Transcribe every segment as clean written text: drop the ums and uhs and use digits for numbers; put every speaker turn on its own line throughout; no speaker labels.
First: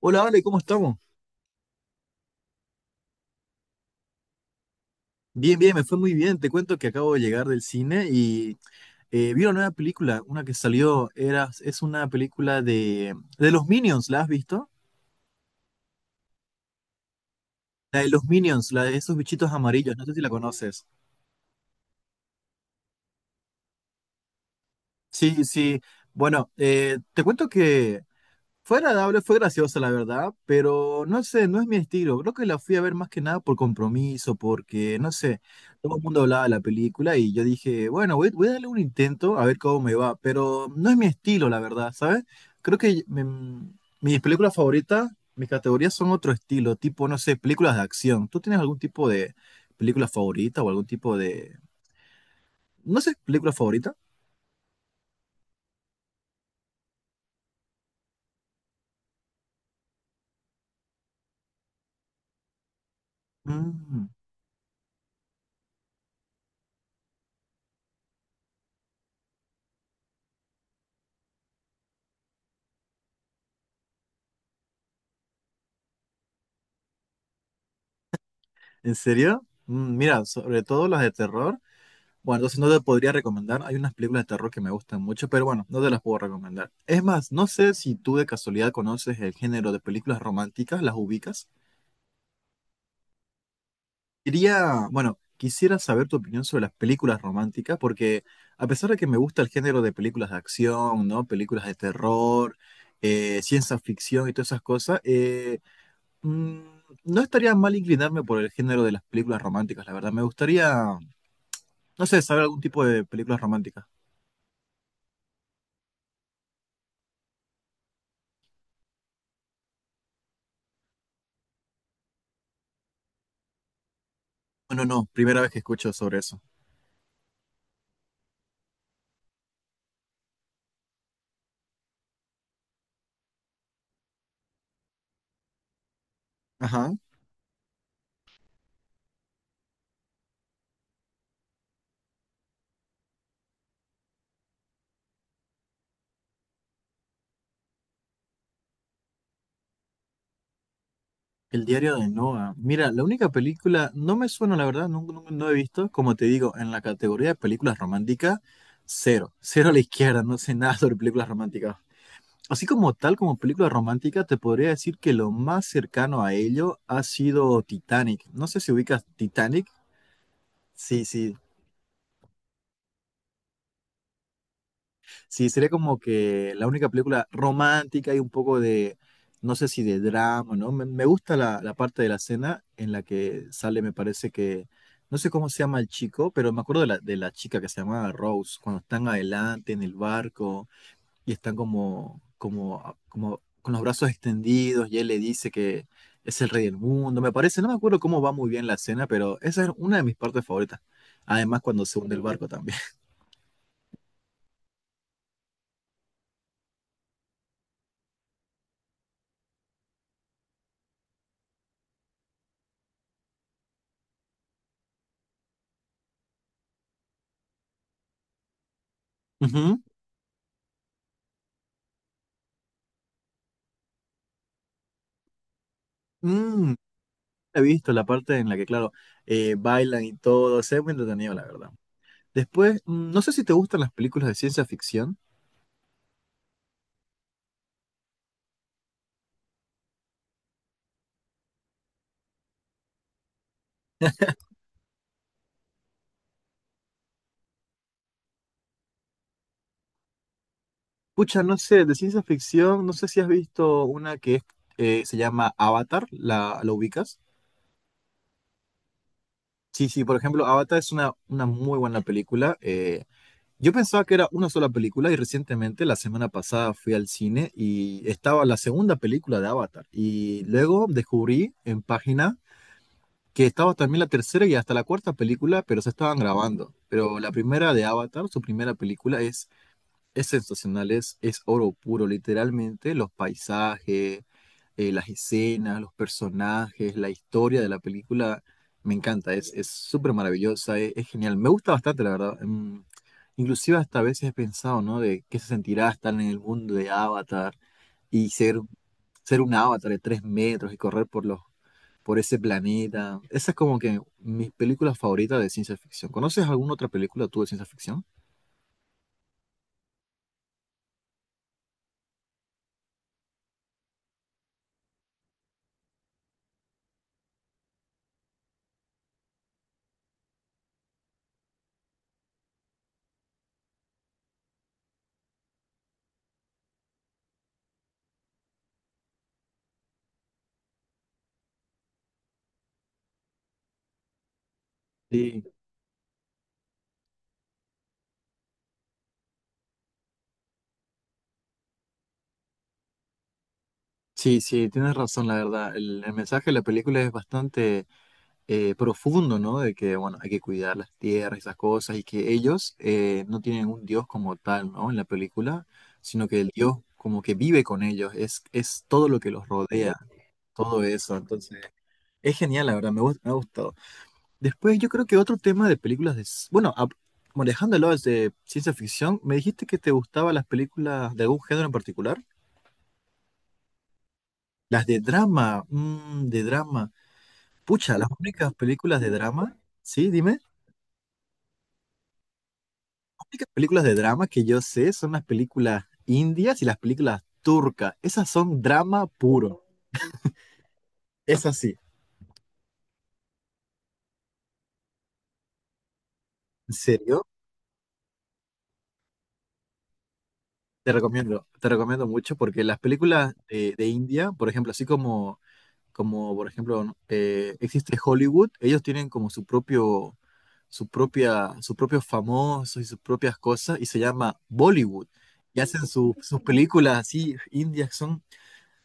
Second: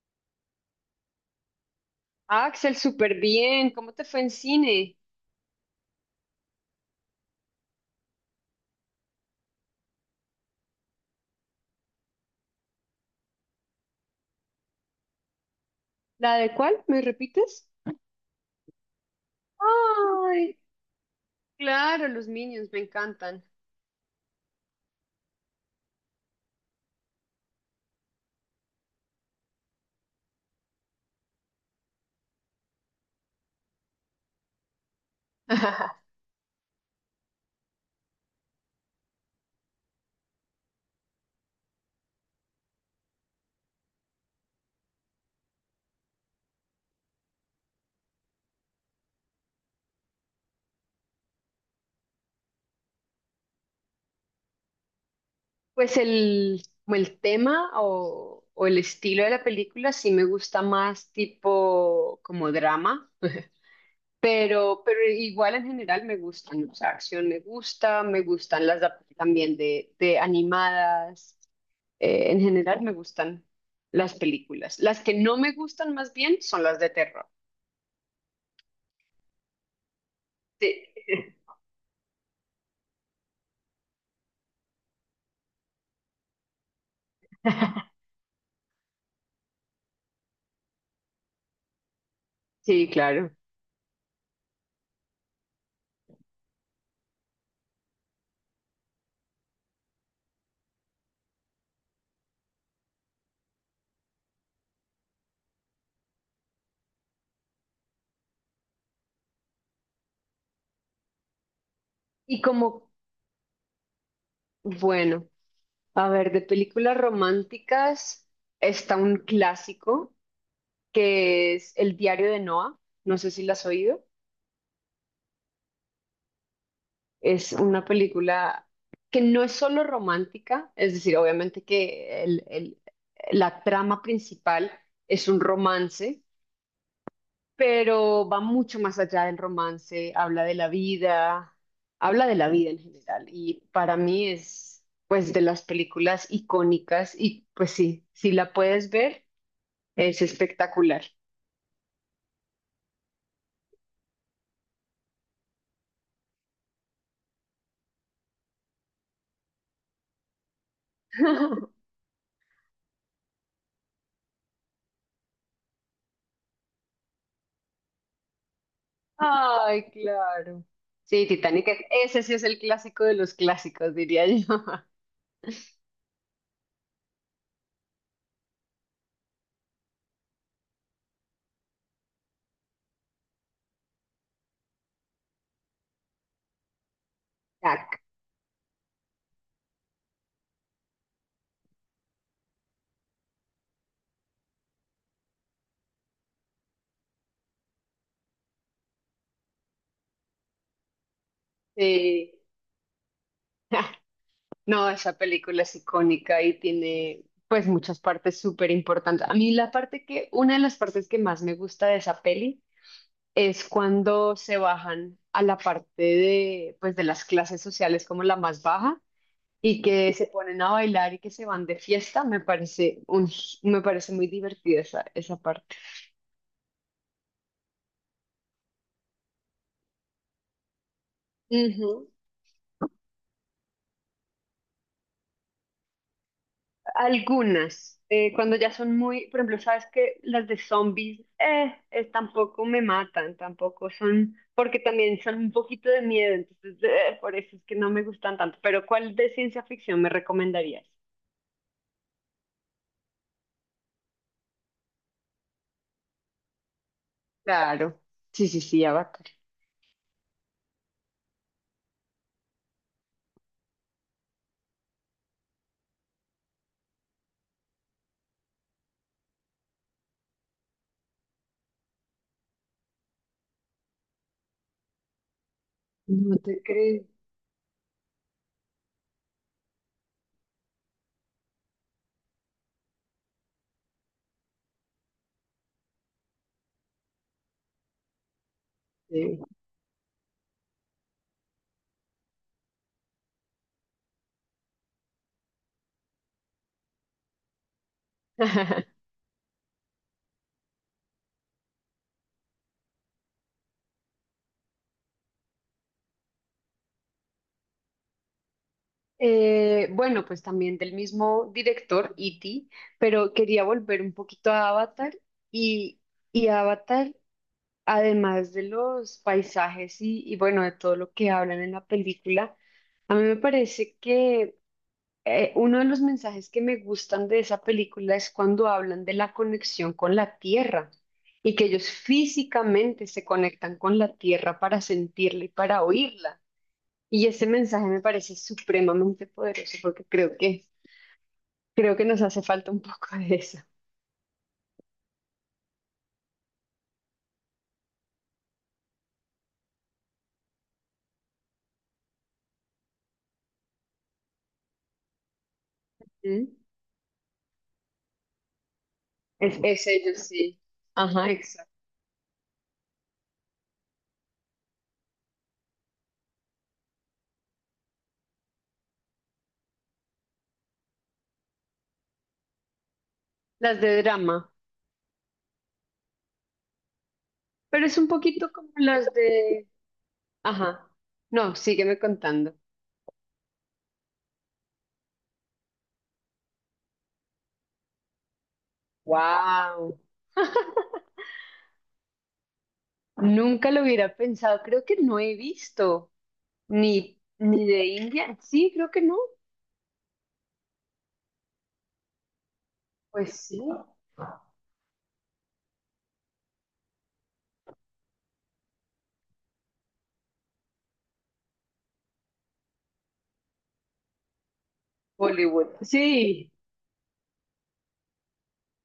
Hola, Ale, ¿cómo estamos?
Axel, súper bien. ¿Cómo te fue en cine?
Bien, me fue muy bien. Te cuento que acabo de llegar del cine y vi una nueva película, una que salió, es una película de los Minions, ¿la has visto?
¿La de cuál? ¿Me repites?
La de los Minions, la de esos bichitos amarillos, no sé si la
Ay,
conoces.
claro, los Minions me encantan.
Sí, sí. Bueno, te cuento que fue agradable, fue graciosa, la verdad, pero no sé, no es mi estilo. Creo que la fui a ver más que nada por compromiso, porque, no sé, todo el mundo hablaba de la película y yo dije, bueno, voy a darle un intento a ver cómo me va, pero no es mi estilo, la verdad, ¿sabes? Creo que mis películas favoritas, mis categorías son otro estilo, tipo, no sé, películas de acción. ¿Tú tienes algún tipo de película favorita o algún tipo de, no sé, película favorita?
Pues como el tema o el estilo de la película sí me gusta más tipo como drama,
Mm,
pero igual en general me gustan, o sea, acción me gusta, me gustan las también de animadas, en general me gustan las películas. Las que no me gustan más bien son las de terror.
¿en serio? Mm, mira, sobre
Sí,
todo las de terror. Bueno, entonces no te podría recomendar. Hay unas películas de terror que me gustan mucho, pero bueno, no te las puedo recomendar. Es más, no sé si tú de casualidad conoces el género de películas románticas, las ubicas.
sí, claro.
Quería, bueno, quisiera saber tu opinión sobre las películas románticas, porque a pesar de que me gusta el género de películas de acción, ¿no? Películas de terror, ciencia ficción y todas esas cosas, mm, no estaría mal inclinarme por el género de las películas románticas, la verdad. Me gustaría, no sé,
Y
saber algún tipo
como,
de películas románticas.
bueno, a ver, de películas románticas está un clásico que es El diario de Noah. No sé si la has oído.
Bueno, no, primera vez que escucho sobre eso.
Es una película que no es solo romántica, es decir, obviamente que la trama principal es un romance.
Ajá.
Pero va mucho más allá del romance, habla de la vida, habla de la vida en general y para mí es pues de las películas icónicas y pues sí, si la puedes ver, es espectacular.
El diario de Noah. Mira, la única película, no me suena, la verdad, no he visto, como te digo, en la categoría de películas románticas, cero, cero a la izquierda, no sé nada sobre películas románticas. Así como tal, como película romántica, te podría decir que lo más cercano a ello ha sido Titanic. No sé si ubicas Titanic.
Ay, claro.
Sí,
Sí,
sí,
Titanic, ese sí es el clásico de los clásicos, diría yo.
sí, sería como que la única película romántica y un poco de, no sé si de drama, ¿no? Me gusta la parte de la cena en la que sale, me parece que, no sé cómo se llama el chico, pero me acuerdo de de la chica que se
Tac.
llamaba Rose, cuando están adelante en el barco y están como con los brazos extendidos y él le dice que es el rey del mundo, me parece, no me acuerdo cómo va muy bien la cena, pero esa es una de mis partes favoritas. Además, cuando se hunde el
Sí.
barco también.
No, esa película es icónica y tiene pues muchas partes súper importantes. A mí una de las partes que más me gusta de esa peli es cuando se bajan a la parte de, pues, de las clases sociales como la más baja
Ujú.
y que se ponen a bailar y que se van de fiesta, me parece muy divertida esa parte.
Mm, he visto la parte en la que, claro, bailan y todo. Se ve muy entretenido, la verdad.
Ujú.
Después, mm, no sé si te gustan las películas de ciencia ficción.
Algunas, cuando ya son muy, por ejemplo, sabes que las de zombies, tampoco me matan, tampoco son, porque también son un poquito de miedo, entonces por eso es que no me gustan tanto. Pero ¿cuál de ciencia ficción me recomendarías?
Pucha, no sé, de ciencia ficción, no sé si has visto una que es, se llama Avatar, ¿la, la ubicas?
Claro, sí, sí, sí, ya.
Sí, sí, por ejemplo, Avatar es una muy buena película. Yo pensaba que era una sola película y recientemente, la semana pasada, fui al cine y estaba la segunda película de Avatar. Y luego descubrí en páginas que estaba también la tercera y hasta la cuarta película, pero se estaban
No te
grabando.
crees.
Pero la primera de Avatar, su primera película, es sensacional, es oro puro, literalmente, los paisajes, las escenas, los personajes, la historia de la película, me encanta,
Eh,
es súper maravillosa, es genial, me gusta bastante, la verdad. Mm, inclusive hasta a veces he pensado, ¿no? De qué se sentirá estar en el mundo de Avatar y ser, ser un avatar de 3 metros y correr por los por ese planeta. Esa es como que mis películas favoritas de ciencia ficción. ¿Conoces alguna otra película tú de ciencia ficción?
Bueno, pues también del mismo director, E.T., pero quería volver un poquito a Avatar y, y Avatar, además de los paisajes y bueno, de todo lo que hablan en la película, a mí me parece que uno de los mensajes que me gustan de esa película es cuando hablan de la conexión con la tierra y que ellos físicamente se conectan con la tierra para
Sí,
sentirla y para oírla. Y ese mensaje me parece supremamente poderoso porque creo que nos hace falta un poco de eso.
sí, sí, tienes razón, la verdad. El mensaje de la película es bastante profundo, ¿no? De que, bueno, hay que cuidar las tierras, esas cosas, y que ellos no tienen un dios como tal, ¿no? En la película, sino que
¿Mm?
el dios como que vive con ellos, es todo lo que los
Es
rodea,
ellos, sí.
todo eso.
Ajá,
Entonces,
exacto.
es genial, la verdad, me, gust- me ha gustado. Después yo creo que otro tema de películas de... s- bueno, a- bueno, dejándolo de ciencia ficción, me dijiste que te gustaban las películas de algún género en particular.
Las de drama.
Las de drama, mm, de drama.
Pero es
Pucha,
un
las
poquito
únicas
como
películas
las
de drama,
de...
sí, dime. Las
Ajá. No, sígueme contando.
únicas películas de drama que yo sé son las películas indias y las películas turcas. Esas son drama puro.
Wow.
Es así.
Nunca lo hubiera pensado. Creo que no he visto
¿En serio?
ni de India. Sí, creo que no.
Te recomiendo mucho porque las películas
Pues sí.
de India, por ejemplo, así como como por ejemplo, ¿no? Existe Hollywood, ellos tienen como su propio, su propia, sus propios famosos y sus propias cosas, y se llama Bollywood. Y
Bollywood.
hacen su- sus
Sí.
películas así, indias,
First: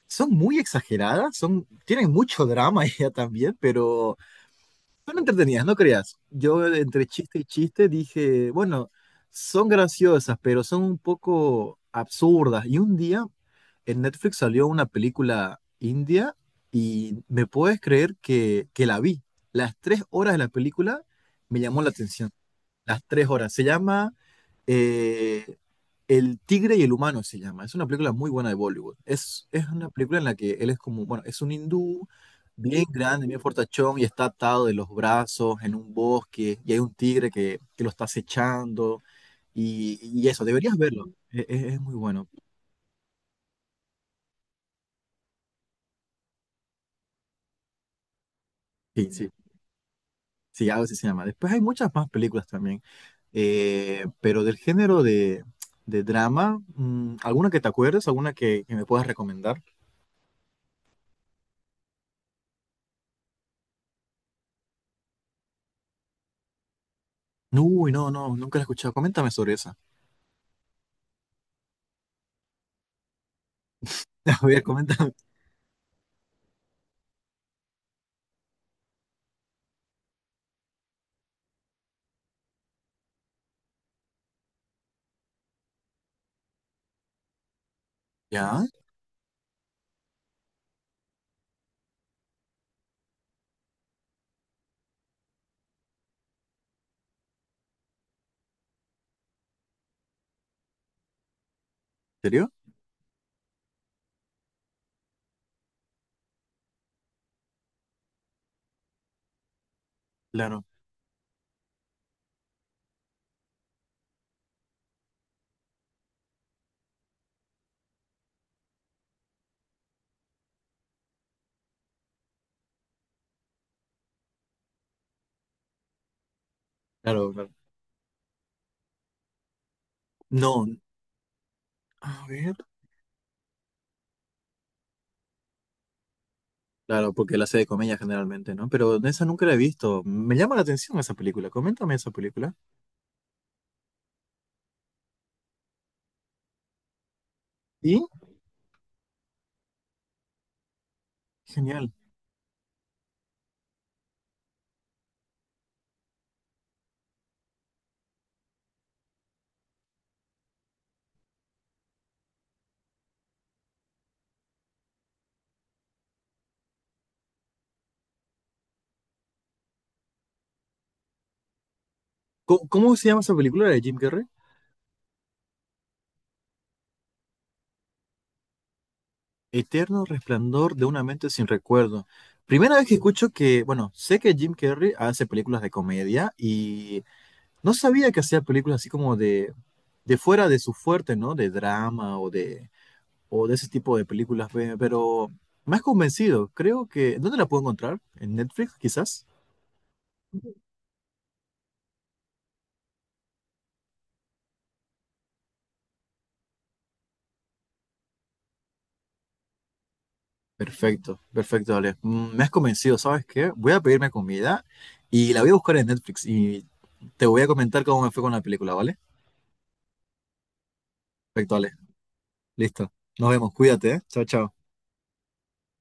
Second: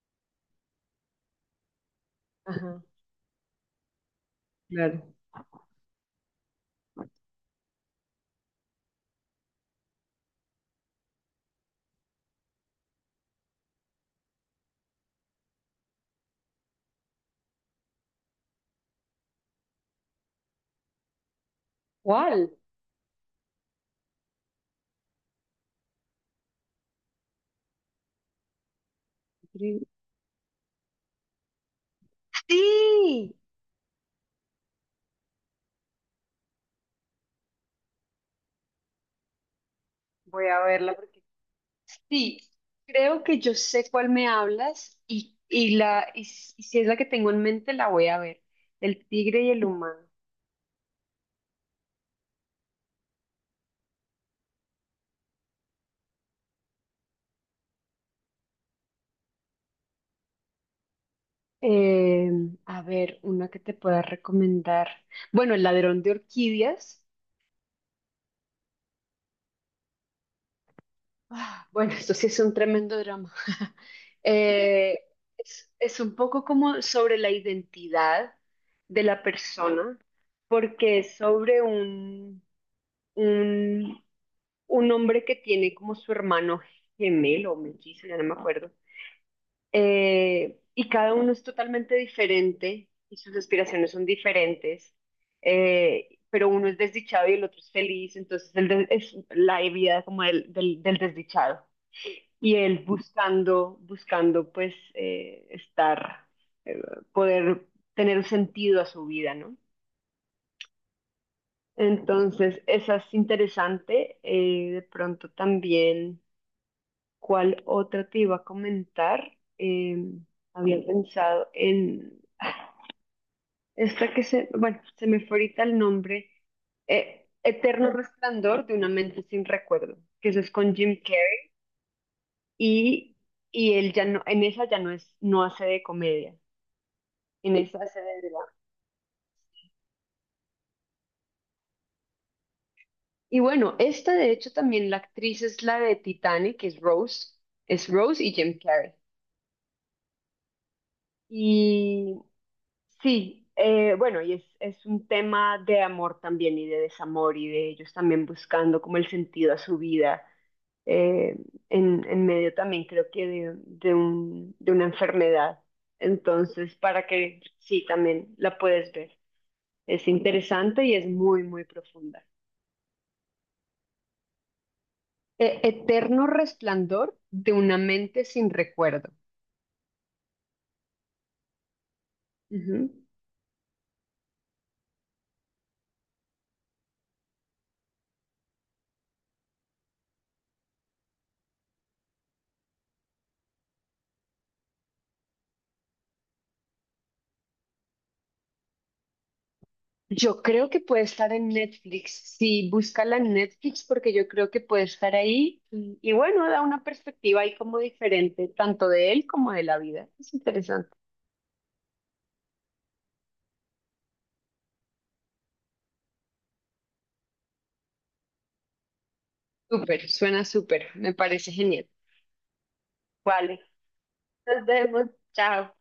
son muy exageradas, son, tienen mucho
Ajá,
drama ya también, pero
claro.
son entretenidas, no creas. Yo entre chiste y chiste dije, bueno, son graciosas, pero son un poco absurdas. Y un día en Netflix salió una película india y me puedes creer que la vi. Las 3 horas de la película me llamó la atención.
¿Cuál?
Las tres horas. Se llama eh, El tigre y el humano, se llama. Es una película muy buena de Bollywood. Es una película en la que él es como, bueno, es un hindú bien grande,
Sí.
bien fortachón y está atado de los brazos en un bosque y hay un tigre que lo está acechando y eso,
Voy a
deberías
verla
verlo.
porque
E- e- es, muy bueno.
sí, creo que yo sé cuál me hablas y si es la que tengo en mente, la voy a ver. El
Sí, sí,
tigre y el humano.
sí, algo así se llama. Después hay muchas más películas también, pero del género de drama, mm, ¿alguna que te acuerdes? ¿Alguna que me puedas recomendar?
Eh, a ver, una que te pueda recomendar. Bueno, El ladrón de orquídeas.
Uy, nunca la he escuchado. Coméntame sobre esa.
Ah, bueno, esto sí es un tremendo drama.
A ver,
Eh,
coméntame.
es un poco como sobre la identidad de la persona, porque es sobre un un hombre que tiene como su hermano gemelo o mellizo, ya no me
¿Ya? ¿En
acuerdo. Y cada uno es totalmente diferente y sus aspiraciones son diferentes. Pero uno es desdichado y el otro es feliz, entonces es la vida como del desdichado.
serio?
Y él buscando pues estar, eh, poder tener un sentido a su vida, ¿no?
Claro.
Entonces, esa es interesante. De pronto también, ¿cuál otra te iba a comentar? Había pensado en esta que se, bueno, se me fue ahorita el nombre,
Claro, claro.
Eterno Resplandor de una mente sin recuerdo, que eso es
No,
con Jim Carrey
a ver.
y, y él ya no, en esa ya no es, no hace de comedia,
Claro, porque la
en
sé de
esa
comedia
hace de drama.
generalmente, ¿no? Pero de esa nunca la he visto. Me llama la atención esa película. Coméntame esa película.
Y bueno, esta de hecho también la actriz es la de Titanic, que es
¿Y?
Rose y Jim Carrey.
Genial.
Y sí, bueno, y es un tema de amor también y de desamor y de ellos también buscando como el sentido a su vida, eh, en medio también creo que de una enfermedad. Entonces, para que sí, también la puedes ver. Es interesante y es muy, muy profunda.
¿Cómo, cómo se llama esa película de Jim Carrey?
Eterno resplandor de una mente sin recuerdo.
Eterno resplandor de una mente sin recuerdo. Primera vez
Ujú.
que escucho que, bueno, sé que Jim Carrey hace películas de comedia y no sabía que hacía películas así como de fuera de su fuerte, ¿no? De drama o de ese tipo de películas, pe- pero me has convencido. Creo que... ¿Dónde la puedo encontrar? ¿En Netflix, quizás?
Yo creo que puede estar en Netflix. Sí, búscala en Netflix porque yo creo que puede estar ahí. Y bueno, da una perspectiva ahí como diferente, tanto de él como de la vida. Es interesante.
Perfecto, perfecto, Ale. Mm, me has convencido, ¿sabes qué? Voy a pedirme comida y la voy a buscar en Netflix y te voy a comentar cómo me fue con la película, ¿vale?
Súper, suena súper. Me parece
Perfecto, Ale.
genial.
Listo. Nos vemos.
Vale,
Cuídate, ¿eh? Chao, chao.
nos vemos. Chao.